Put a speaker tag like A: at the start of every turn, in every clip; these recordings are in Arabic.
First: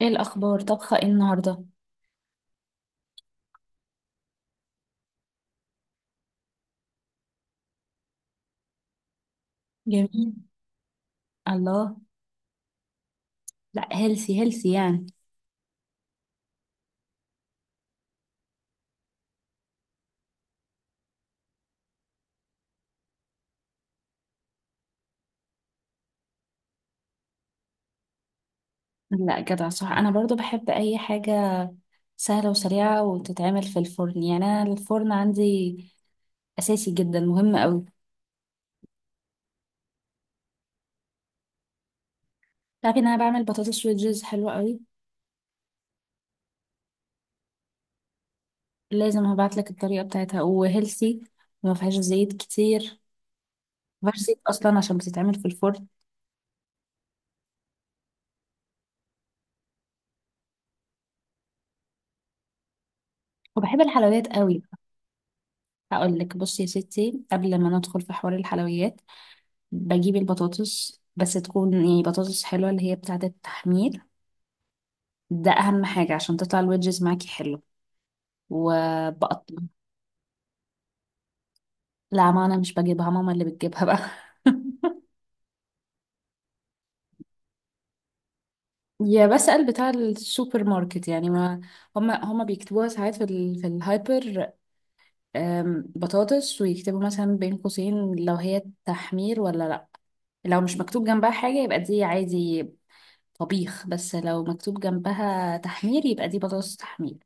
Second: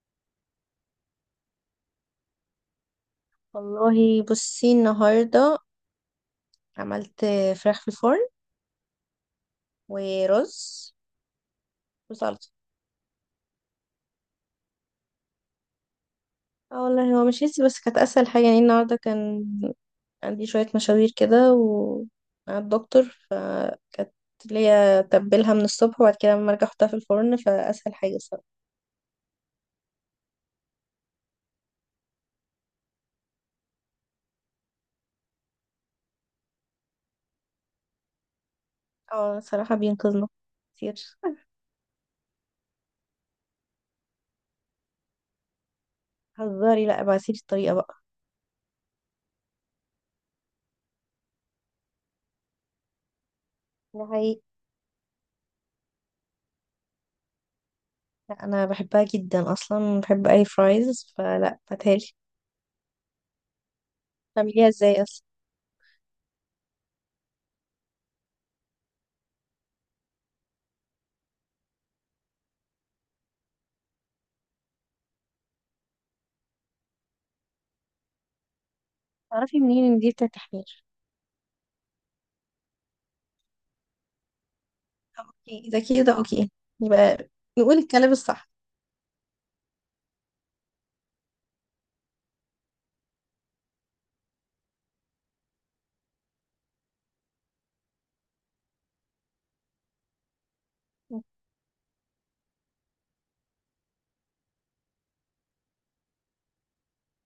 A: ايه الاخبار؟ طبخه ايه النهارده؟
B: والله بصي النهاردة عملت فراخ في الفرن،
A: جميل.
B: ورز،
A: الله.
B: وسلطة.
A: لا، هيلسي هيلسي يعني.
B: اه والله هو مش هيسي، بس كانت أسهل حاجة. يعني النهاردة كان عندي شوية مشاوير كده و مع الدكتور، فكانت ليا تبلها من الصبح وبعد كده لما ارجع احطها في الفرن، فأسهل حاجة الصراحة.
A: لا، جدع، صح. انا برضو بحب اي حاجه سهله وسريعه وتتعمل في الفرن. يعني انا الفرن عندي اساسي جدا، مهم قوي.
B: اه، صراحة بينقذنا كتير.
A: تعرفي ان انا بعمل بطاطس ويدجز حلوه قوي؟
B: هزاري، لا ابعتيلي الطريقة بقى.
A: لازم هبعت لك الطريقه بتاعتها، وهيلسي، وما فيهاش زيت كتير.
B: ده
A: ما فيهاش زيت
B: حقيقي.
A: اصلا عشان بتتعمل في الفرن.
B: لا أنا بحبها جدا أصلا، بحب أي فرايز، فلا هاتهالي.
A: وبحب الحلويات قوي.
B: تعمليها ازاي أصلا؟
A: هقول لك. بصي يا ستي، قبل ما ندخل في حوار الحلويات، بجيب البطاطس بس تكون يعني بطاطس حلوة، اللي هي بتاعة التحمير. ده أهم حاجة عشان تطلع الويدجز معاكي حلو. وبقطع.
B: تعرفي منين ان دي بتاعت تحمير؟
A: لا، ما أنا مش بجيبها، ماما اللي بتجيبها بقى.
B: ده كده اوكي. يبقى نقول الكلام الصح.
A: يا بسأل بتاع السوبر ماركت، يعني ما هما بيكتبوها ساعات في الهايبر، بطاطس، ويكتبوا مثلا بين قوسين لو هي تحمير ولا لأ. لو مش مكتوب جنبها حاجة يبقى دي عادي، طبيخ. بس لو مكتوب جنبها تحمير يبقى دي بطاطس تحمير.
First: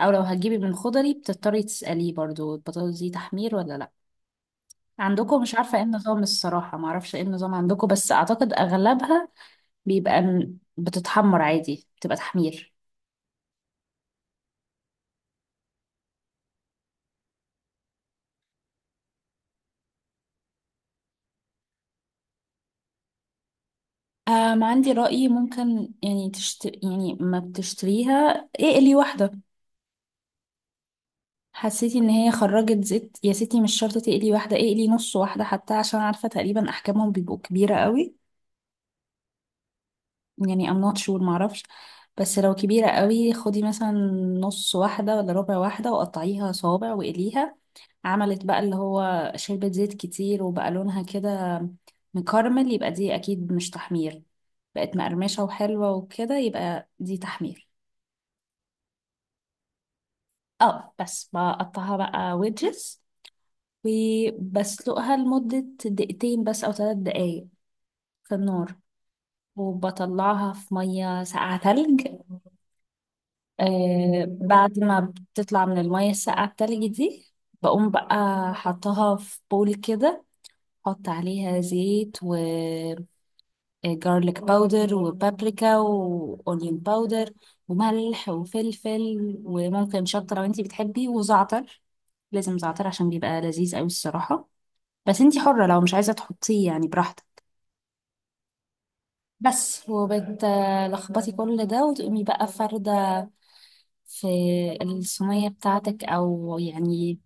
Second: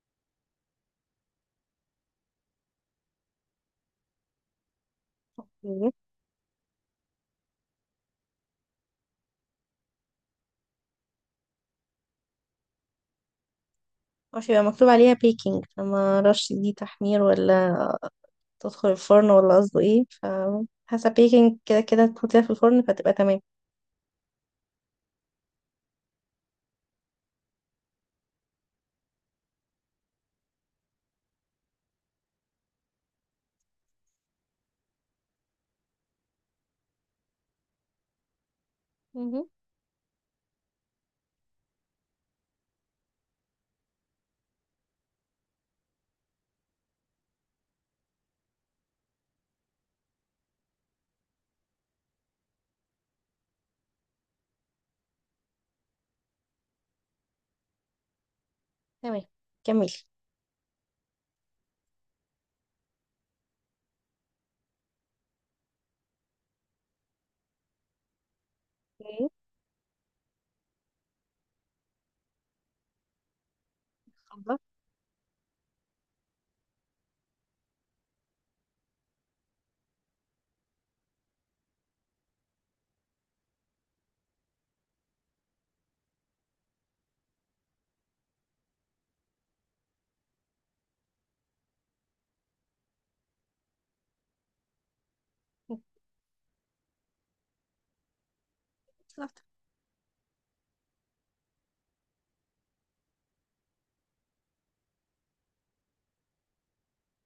A: او لو هتجيبي من خضري، بتضطري تسأليه برضو، البطاطس دي تحمير ولا لا. عندكم، مش عارفة ايه
B: اوكي.
A: النظام الصراحة، ما اعرفش ايه النظام عندكم، بس اعتقد اغلبها بيبقى بتتحمر عادي، بتبقى تحمير.
B: مش يبقى مكتوب عليها بيكنج، فما اعرفش دي تحمير ولا تدخل الفرن ولا قصده ايه، فحسب بيكنج كده كده تحطيها في الفرن فتبقى تمام.
A: عندي رأيي ممكن، يعني يعني ما بتشتريها، اقلي واحدة. حسيتي ان هي خرجت زيت يا ستي، مش شرط تقلي واحدة، اقلي نص واحدة حتى، عشان عارفة تقريبا احجامهم بيبقوا كبيرة قوي.
B: مهم.
A: يعني I'm not sure، معرفش. بس لو كبيرة قوي، خدي مثلا نص واحدة ولا ربع واحدة، وقطعيها صوابع وقليها. عملت بقى اللي هو شربت زيت كتير وبقى لونها كده مكرمل، يبقى دي أكيد مش تحمير. بقت مقرمشة وحلوة وكده، يبقى دي تحمير.
B: تمام، كملي.
A: اه، بس بقطعها بقى ويدجز، وبسلقها لمدة دقيقتين بس أو 3 دقايق في النار.
B: اوكي.
A: وبطلعها في مية ساقعة تلج. آه،
B: اتفضل.
A: بعد ما بتطلع من المية الساقعة التلج دي، بقوم بقى حطها في بول كده. حط عليها زيت وجارليك باودر وبابريكا وأونيون باودر وملح وفلفل وممكن شطة لو انتي بتحبي، وزعتر. لازم زعتر عشان بيبقى لذيذ قوي الصراحة. بس انتي حرة لو مش عايزة تحطيه، يعني براحتك.
B: بالظبط.
A: بس، وبتلخبطي كل ده وتقومي بقى فاردة في الصينية بتاعتك، أو يعني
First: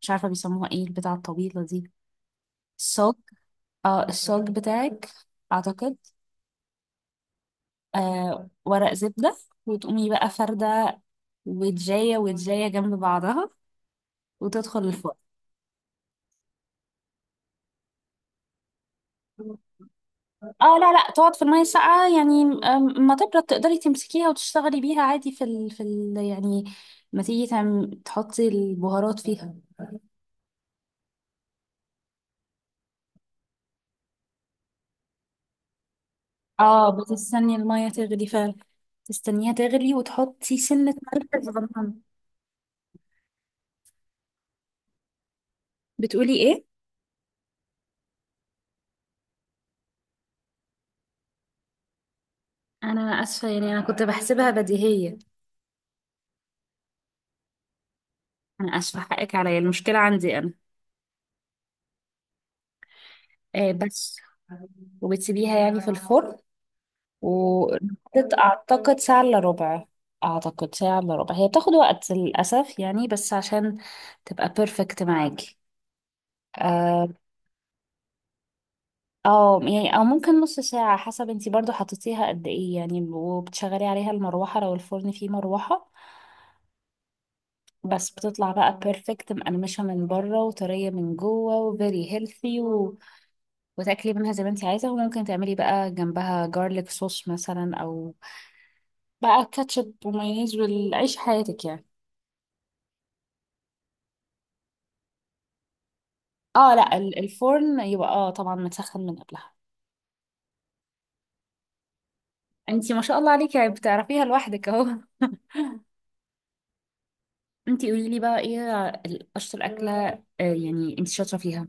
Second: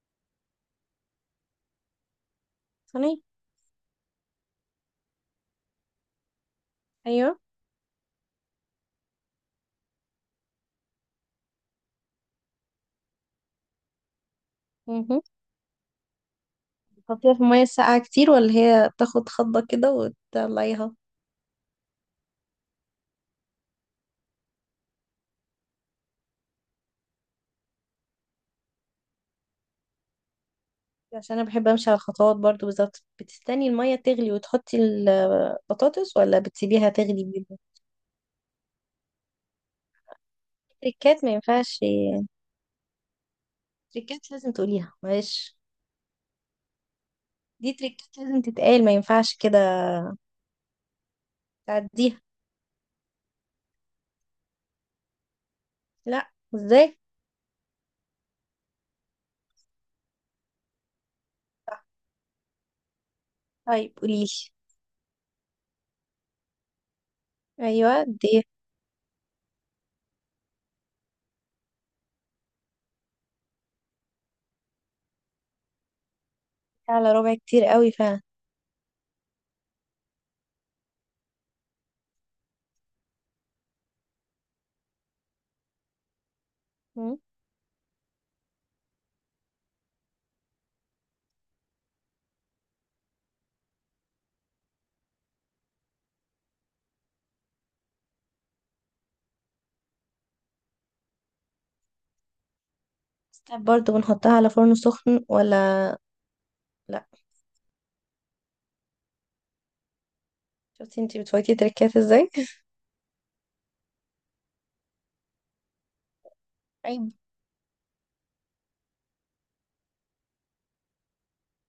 A: مش عارفة بيسموها ايه البتاعة الطويلة دي، الصاج.
B: صينية.
A: اه، الصاج بتاعك اعتقد.
B: ايوه.
A: آه، ورق زبدة. وتقومي بقى فردة، ودجاية ودجاية جنب بعضها، وتدخل الفرن.
B: مهم. تحطيها في المية الساقعة كتير ولا هي بتاخد خضة كده
A: اه لا
B: وتطلعيها؟
A: لا، تقعد في المية الساقعة يعني، ما تبرد تقدري تمسكيها وتشتغلي بيها عادي يعني ما تيجي تحطي البهارات فيها.
B: عشان انا بحب امشي على الخطوات برضو بالظبط. بتستني المية تغلي وتحطي البطاطس ولا
A: اه،
B: بتسيبيها تغلي؟
A: بتستني المية تغلي فعلا، تستنيها تغلي وتحطي سنة
B: تريكات ما
A: ملح
B: ينفعش.
A: صغننة.
B: تريكات لازم تقوليها معلش.
A: بتقولي ايه؟
B: دي تريكات لازم تتقال، ما ينفعش كده تعديها.
A: انا اسفه، يعني انا كنت بحسبها بديهيه.
B: لا، ازاي؟
A: انا اسفه، حقك عليا، المشكله عندي انا.
B: صح.
A: آه،
B: طيب،
A: بس.
B: قوليلي.
A: وبتسيبيها يعني في الفرن،
B: ايوه دي.
A: وحطت اعتقد ساعه الا ربع. اعتقد ساعه الا ربع، هي بتاخد وقت للاسف يعني، بس عشان تبقى بيرفكت معاكي. اه.
B: على ربع كتير قوي فعلا.
A: أو يعني، او ممكن نص ساعه حسب انتي برضو حطيتيها قد ايه يعني، وبتشغلي عليها المروحه لو الفرن فيه مروحه.
B: مم.
A: بس بتطلع بقى بيرفكت، مقرمشه من بره وطريه من جوه، وفيري هيلثي. وتاكلي منها زي ما انت عايزه، وممكن تعملي بقى جنبها جارليك صوص مثلا، او بقى كاتشب ومايونيز، والعيش حياتك يعني.
B: ستاب، برضه بنحطها على فرن سخن ولا؟
A: اه لا،
B: لا.
A: الفرن يبقى اه طبعا متسخن من قبلها.
B: شفتي انتي بتفوتي تريكات ازاي.
A: انت ما شاء الله عليكي، يعني بتعرفيها لوحدك اهو.
B: طيب.
A: انت قولي لي بقى، ايه اشطر اكله، يعني انت شاطره فيها؟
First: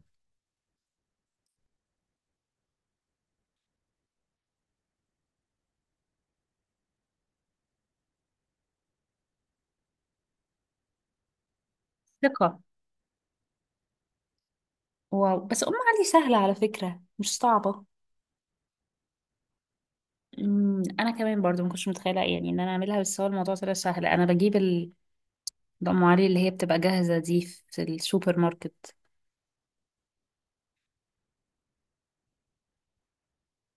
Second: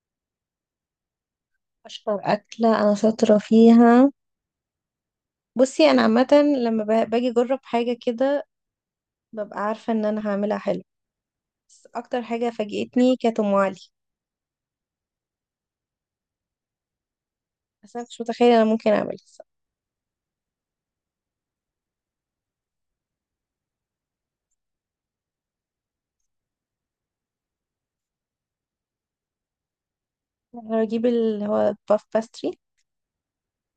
B: اشطر اكله انا شاطره فيها. بصي، انا عامه لما باجي اجرب حاجه كده ببقى عارفه ان انا هعملها حلو. بس اكتر حاجه
A: ثقه.
B: فاجئتني كانت ام علي.
A: واو، بس ام علي سهله على فكره، مش صعبه.
B: بس انا مش متخيله انا ممكن اعملها.
A: انا كمان برضو ما كنتش متخيله يعني ان انا اعملها، بس هو الموضوع طلع سهل. انا بجيب ام علي اللي هي بتبقى جاهزه دي في السوبر ماركت.
B: اجيب اللي هو باف باستري.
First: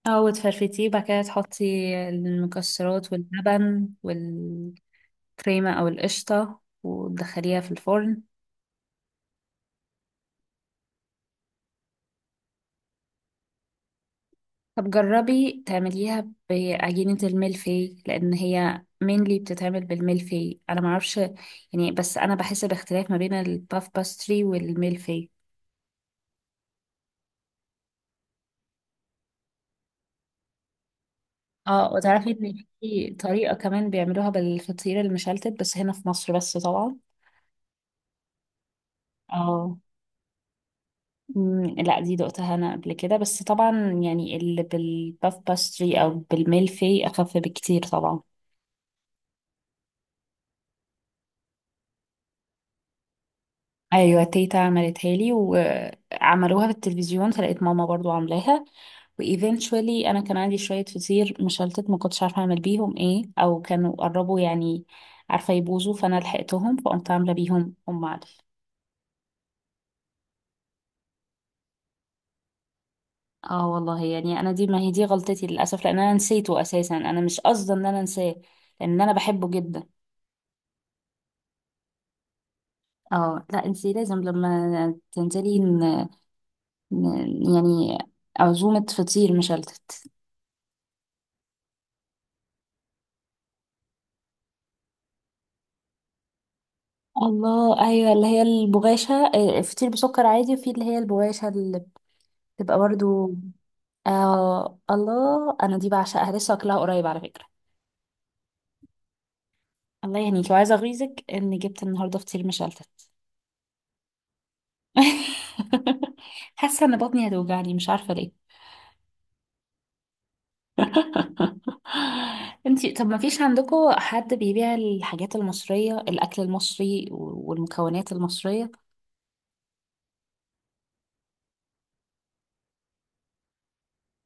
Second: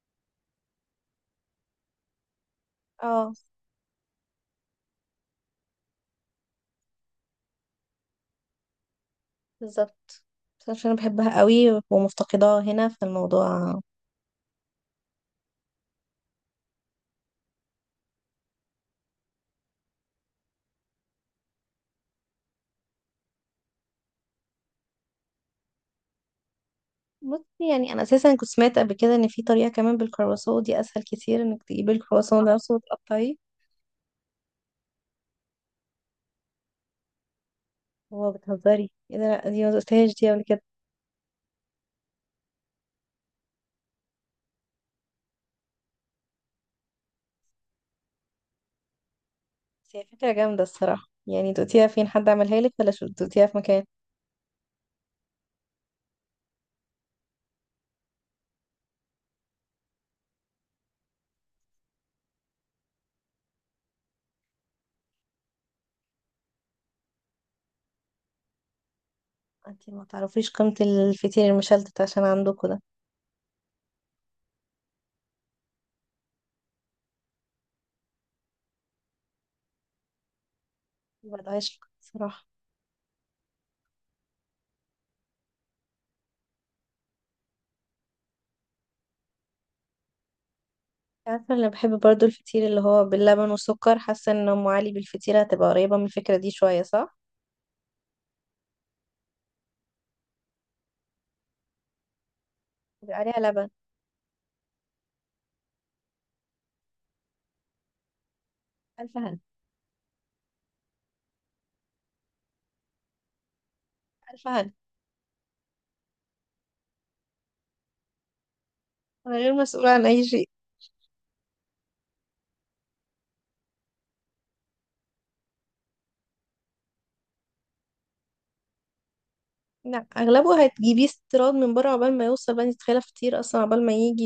A: اه، وتفرفتيه بعد كده تحطي المكسرات
B: اه.
A: واللبن والكريمة، أو القشطة، وتدخليها في الفرن.
B: بالظبط. بس عشان انا بحبها قوي ومفتقداها هنا في الموضوع.
A: طب جربي تعمليها بعجينة الملفي، لأن هي mainly بتتعمل بالملفي، أنا معرفش يعني، بس أنا بحس باختلاف ما بين الباف باستري والملفي.
B: بصي، يعني انا اساسا كنت سمعت قبل كده ان في طريقه كمان بالكرواسون. دي اسهل كتير انك تجيبي
A: اه، وتعرفي
B: الكرواسون ده
A: إن
B: نفسه
A: في
B: وتقطعيه.
A: طريقة كمان بيعملوها بالفطير المشلتت، بس هنا في مصر بس طبعا.
B: هو بتهزري ايه ده؟ لا دي ما
A: اه.
B: دقتهاش دي قبل كده.
A: لا، دي دقتها انا قبل كده بس طبعا، يعني اللي بالباف باستري او بالميلفي اخف بكتير طبعا.
B: بس هي فكره جامده الصراحه، يعني دقتيها فين؟ حد عملها لك ولا شو دقتيها في مكان؟
A: ايوه، تيتا عملتها لي وعملوها في التلفزيون، فلقيت ماما برضو عاملاها. وايفينشولي، انا كان عندي شويه فطير مشلتت ما كنتش عارفه اعمل بيهم ايه، او كانوا قربوا يعني عارفه يبوظوا، فانا لحقتهم فقمت عامله بيهم ام علي.
B: انت ما تعرفيش قيمه الفطير المشلتت عشان عندكم ده.
A: اه والله يعني، انا دي، ما هي دي غلطتي للاسف لان انا نسيته اساسا، انا مش قصدي ان انا انساه، لان انا بحبه جدا.
B: ما بقدرش الصراحه.
A: اه لا، انتي لازم لما تنزلي ن... يعني، عزومة فطير مشلتت.
B: عارفة أنا بحب برضو الفطير اللي هو باللبن والسكر، حاسة إن أم علي بالفطيرة هتبقى قريبة من الفكرة دي شوية، صح؟
A: الله، ايوه، اللي هي البغاشة، فطير بسكر عادي، وفي اللي هي البغاشة اللي بتبقى
B: بيبقى
A: برضو.
B: عليها لبن.
A: آه، الله، انا دي بعشقها، لسه واكلها قريب على فكرة.
B: ألف هنا.
A: الله يهنيك، وعايزة اغيظك ان جبت النهاردة فطير مشلتت.
B: ألف هنا.
A: حاسة ان بطني هتوجعني، مش عارفة ليه.
B: أنا غير مسؤولة عن أي شيء.
A: انتي، طب ما فيش عندكم حد بيبيع الحاجات المصرية، الأكل المصري والمكونات المصرية؟
B: لا، أغلبه هتجيبيه استيراد من بره. عقبال ما يوصل بقى تتخيلها فطير أصلا، عقبال ما يجي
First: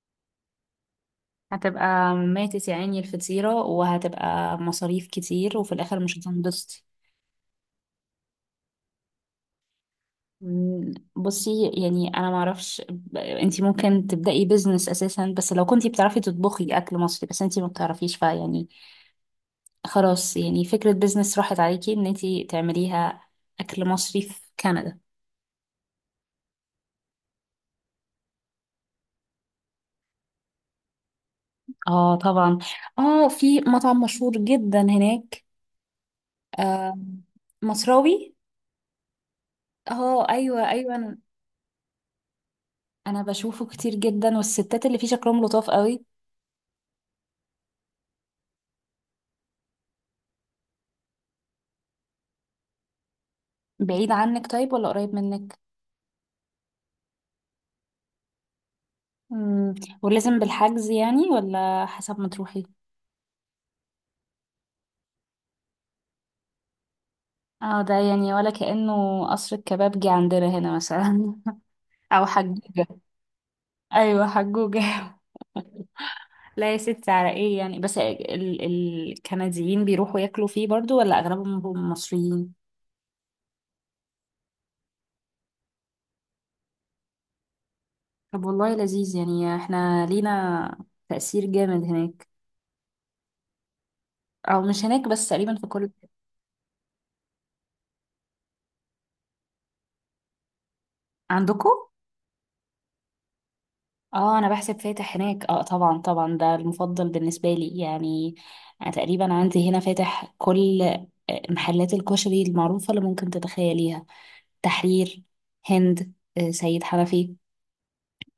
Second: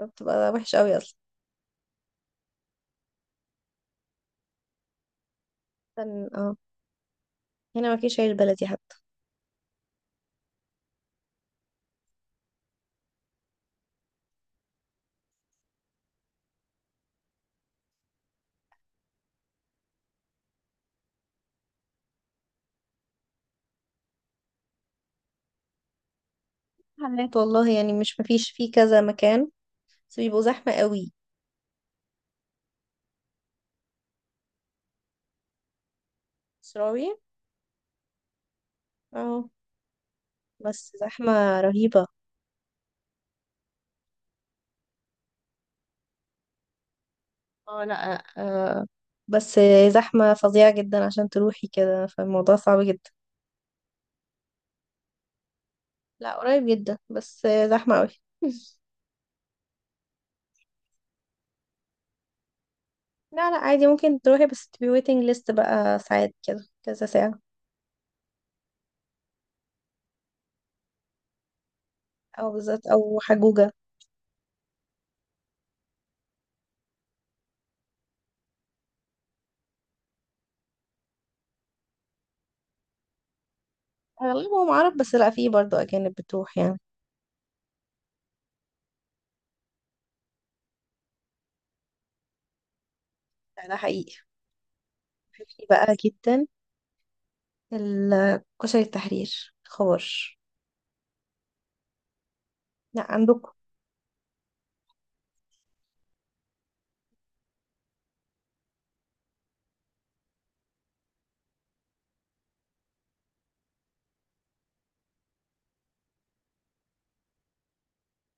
B: بتبقى وحشة أوي أصلا.
A: هتبقى ماتت يا عيني الفطيرة، وهتبقى مصاريف كتير وفي الآخر مش
B: كان- اه
A: هتنبسطي.
B: هنا مفيش عيش بلدي حتى.
A: بصي يعني، أنا معرفش انتي ممكن تبدأي بيزنس أساسا، بس لو كنتي بتعرفي تطبخي أكل مصري، بس انتي ما بتعرفيش فيعني، خلاص يعني، فكرة بيزنس راحت عليكي إن انتي تعمليها، أكل مصري في كندا.
B: حلات والله، يعني مش مفيش فيه كذا مكان، بس بيبقوا زحمة قوي.
A: اه طبعا. اه، في مطعم مشهور جدا هناك، آه
B: شراوي.
A: مصراوي.
B: اه
A: اه ايوه
B: بس
A: ايوه، انا
B: زحمة رهيبة.
A: أنا بشوفه كتير جدا، والستات اللي فيه شكلهم لطاف قوي.
B: اه، لا، آه، بس زحمة فظيعة جدا عشان تروحي كده فالموضوع صعب جدا.
A: بعيد عنك طيب ولا قريب منك؟
B: لا قريب جدا، بس زحمة قوي.
A: مم. ولازم بالحجز يعني ولا حسب ما تروحي؟
B: لا لا عادي ممكن تروحي، بس تبقي waiting list بقى ساعات، كده كذا ساعة.
A: اه، ده يعني ولا كأنه قصر الكبابجي عندنا هنا مثلا. او
B: أو بالذات
A: حجوجة.
B: أو حجوجة.
A: ايوه، حجوجة. لا يا ستي، على ايه يعني، بس الكنديين بيروحوا ياكلوا فيه برضو ولا اغلبهم مصريين؟
B: أغلبهم عرب، بس لا في برضه أجانب بتروح يعني.
A: طب والله لذيذ يعني، احنا لينا تأثير جامد هناك.
B: لا ده حقيقي.
A: او مش هناك بس، تقريبا في
B: في
A: كل
B: بقى جدا كشري التحرير خبر.
A: عندكم.
B: لا عندكم.
A: اه، انا بحسب فاتح هناك، اه طبعا طبعا، ده المفضل بالنسبة لي يعني. أنا تقريبا عندي هنا فاتح كل محلات الكشري المعروفة اللي ممكن تتخيليها. تحرير، هند، سيد حنفي.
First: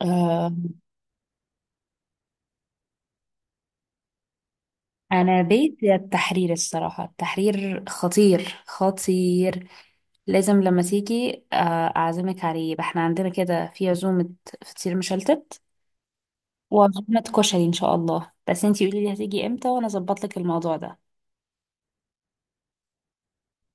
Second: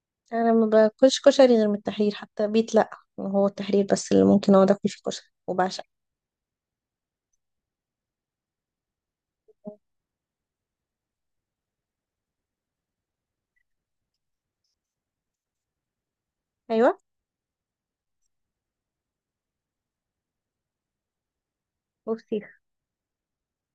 A: آه،
B: أنا ما باكلش كشري غير من التحرير، حتى بيت لا. هو التحرير بس اللي ممكن أقعد أكل فيه كشري
A: انا بيت
B: وبعشق.
A: التحرير الصراحه، التحرير خطير خطير. لازم لما تيجي، اعزمك عليه، يبقى احنا عندنا كده في عزومه فطير مشلتت
B: أيوة،
A: وعزومه كشري ان شاء الله. بس انتي قولي لي هتيجي امتى وانا اظبط لك الموضوع ده.
B: وفسيخ.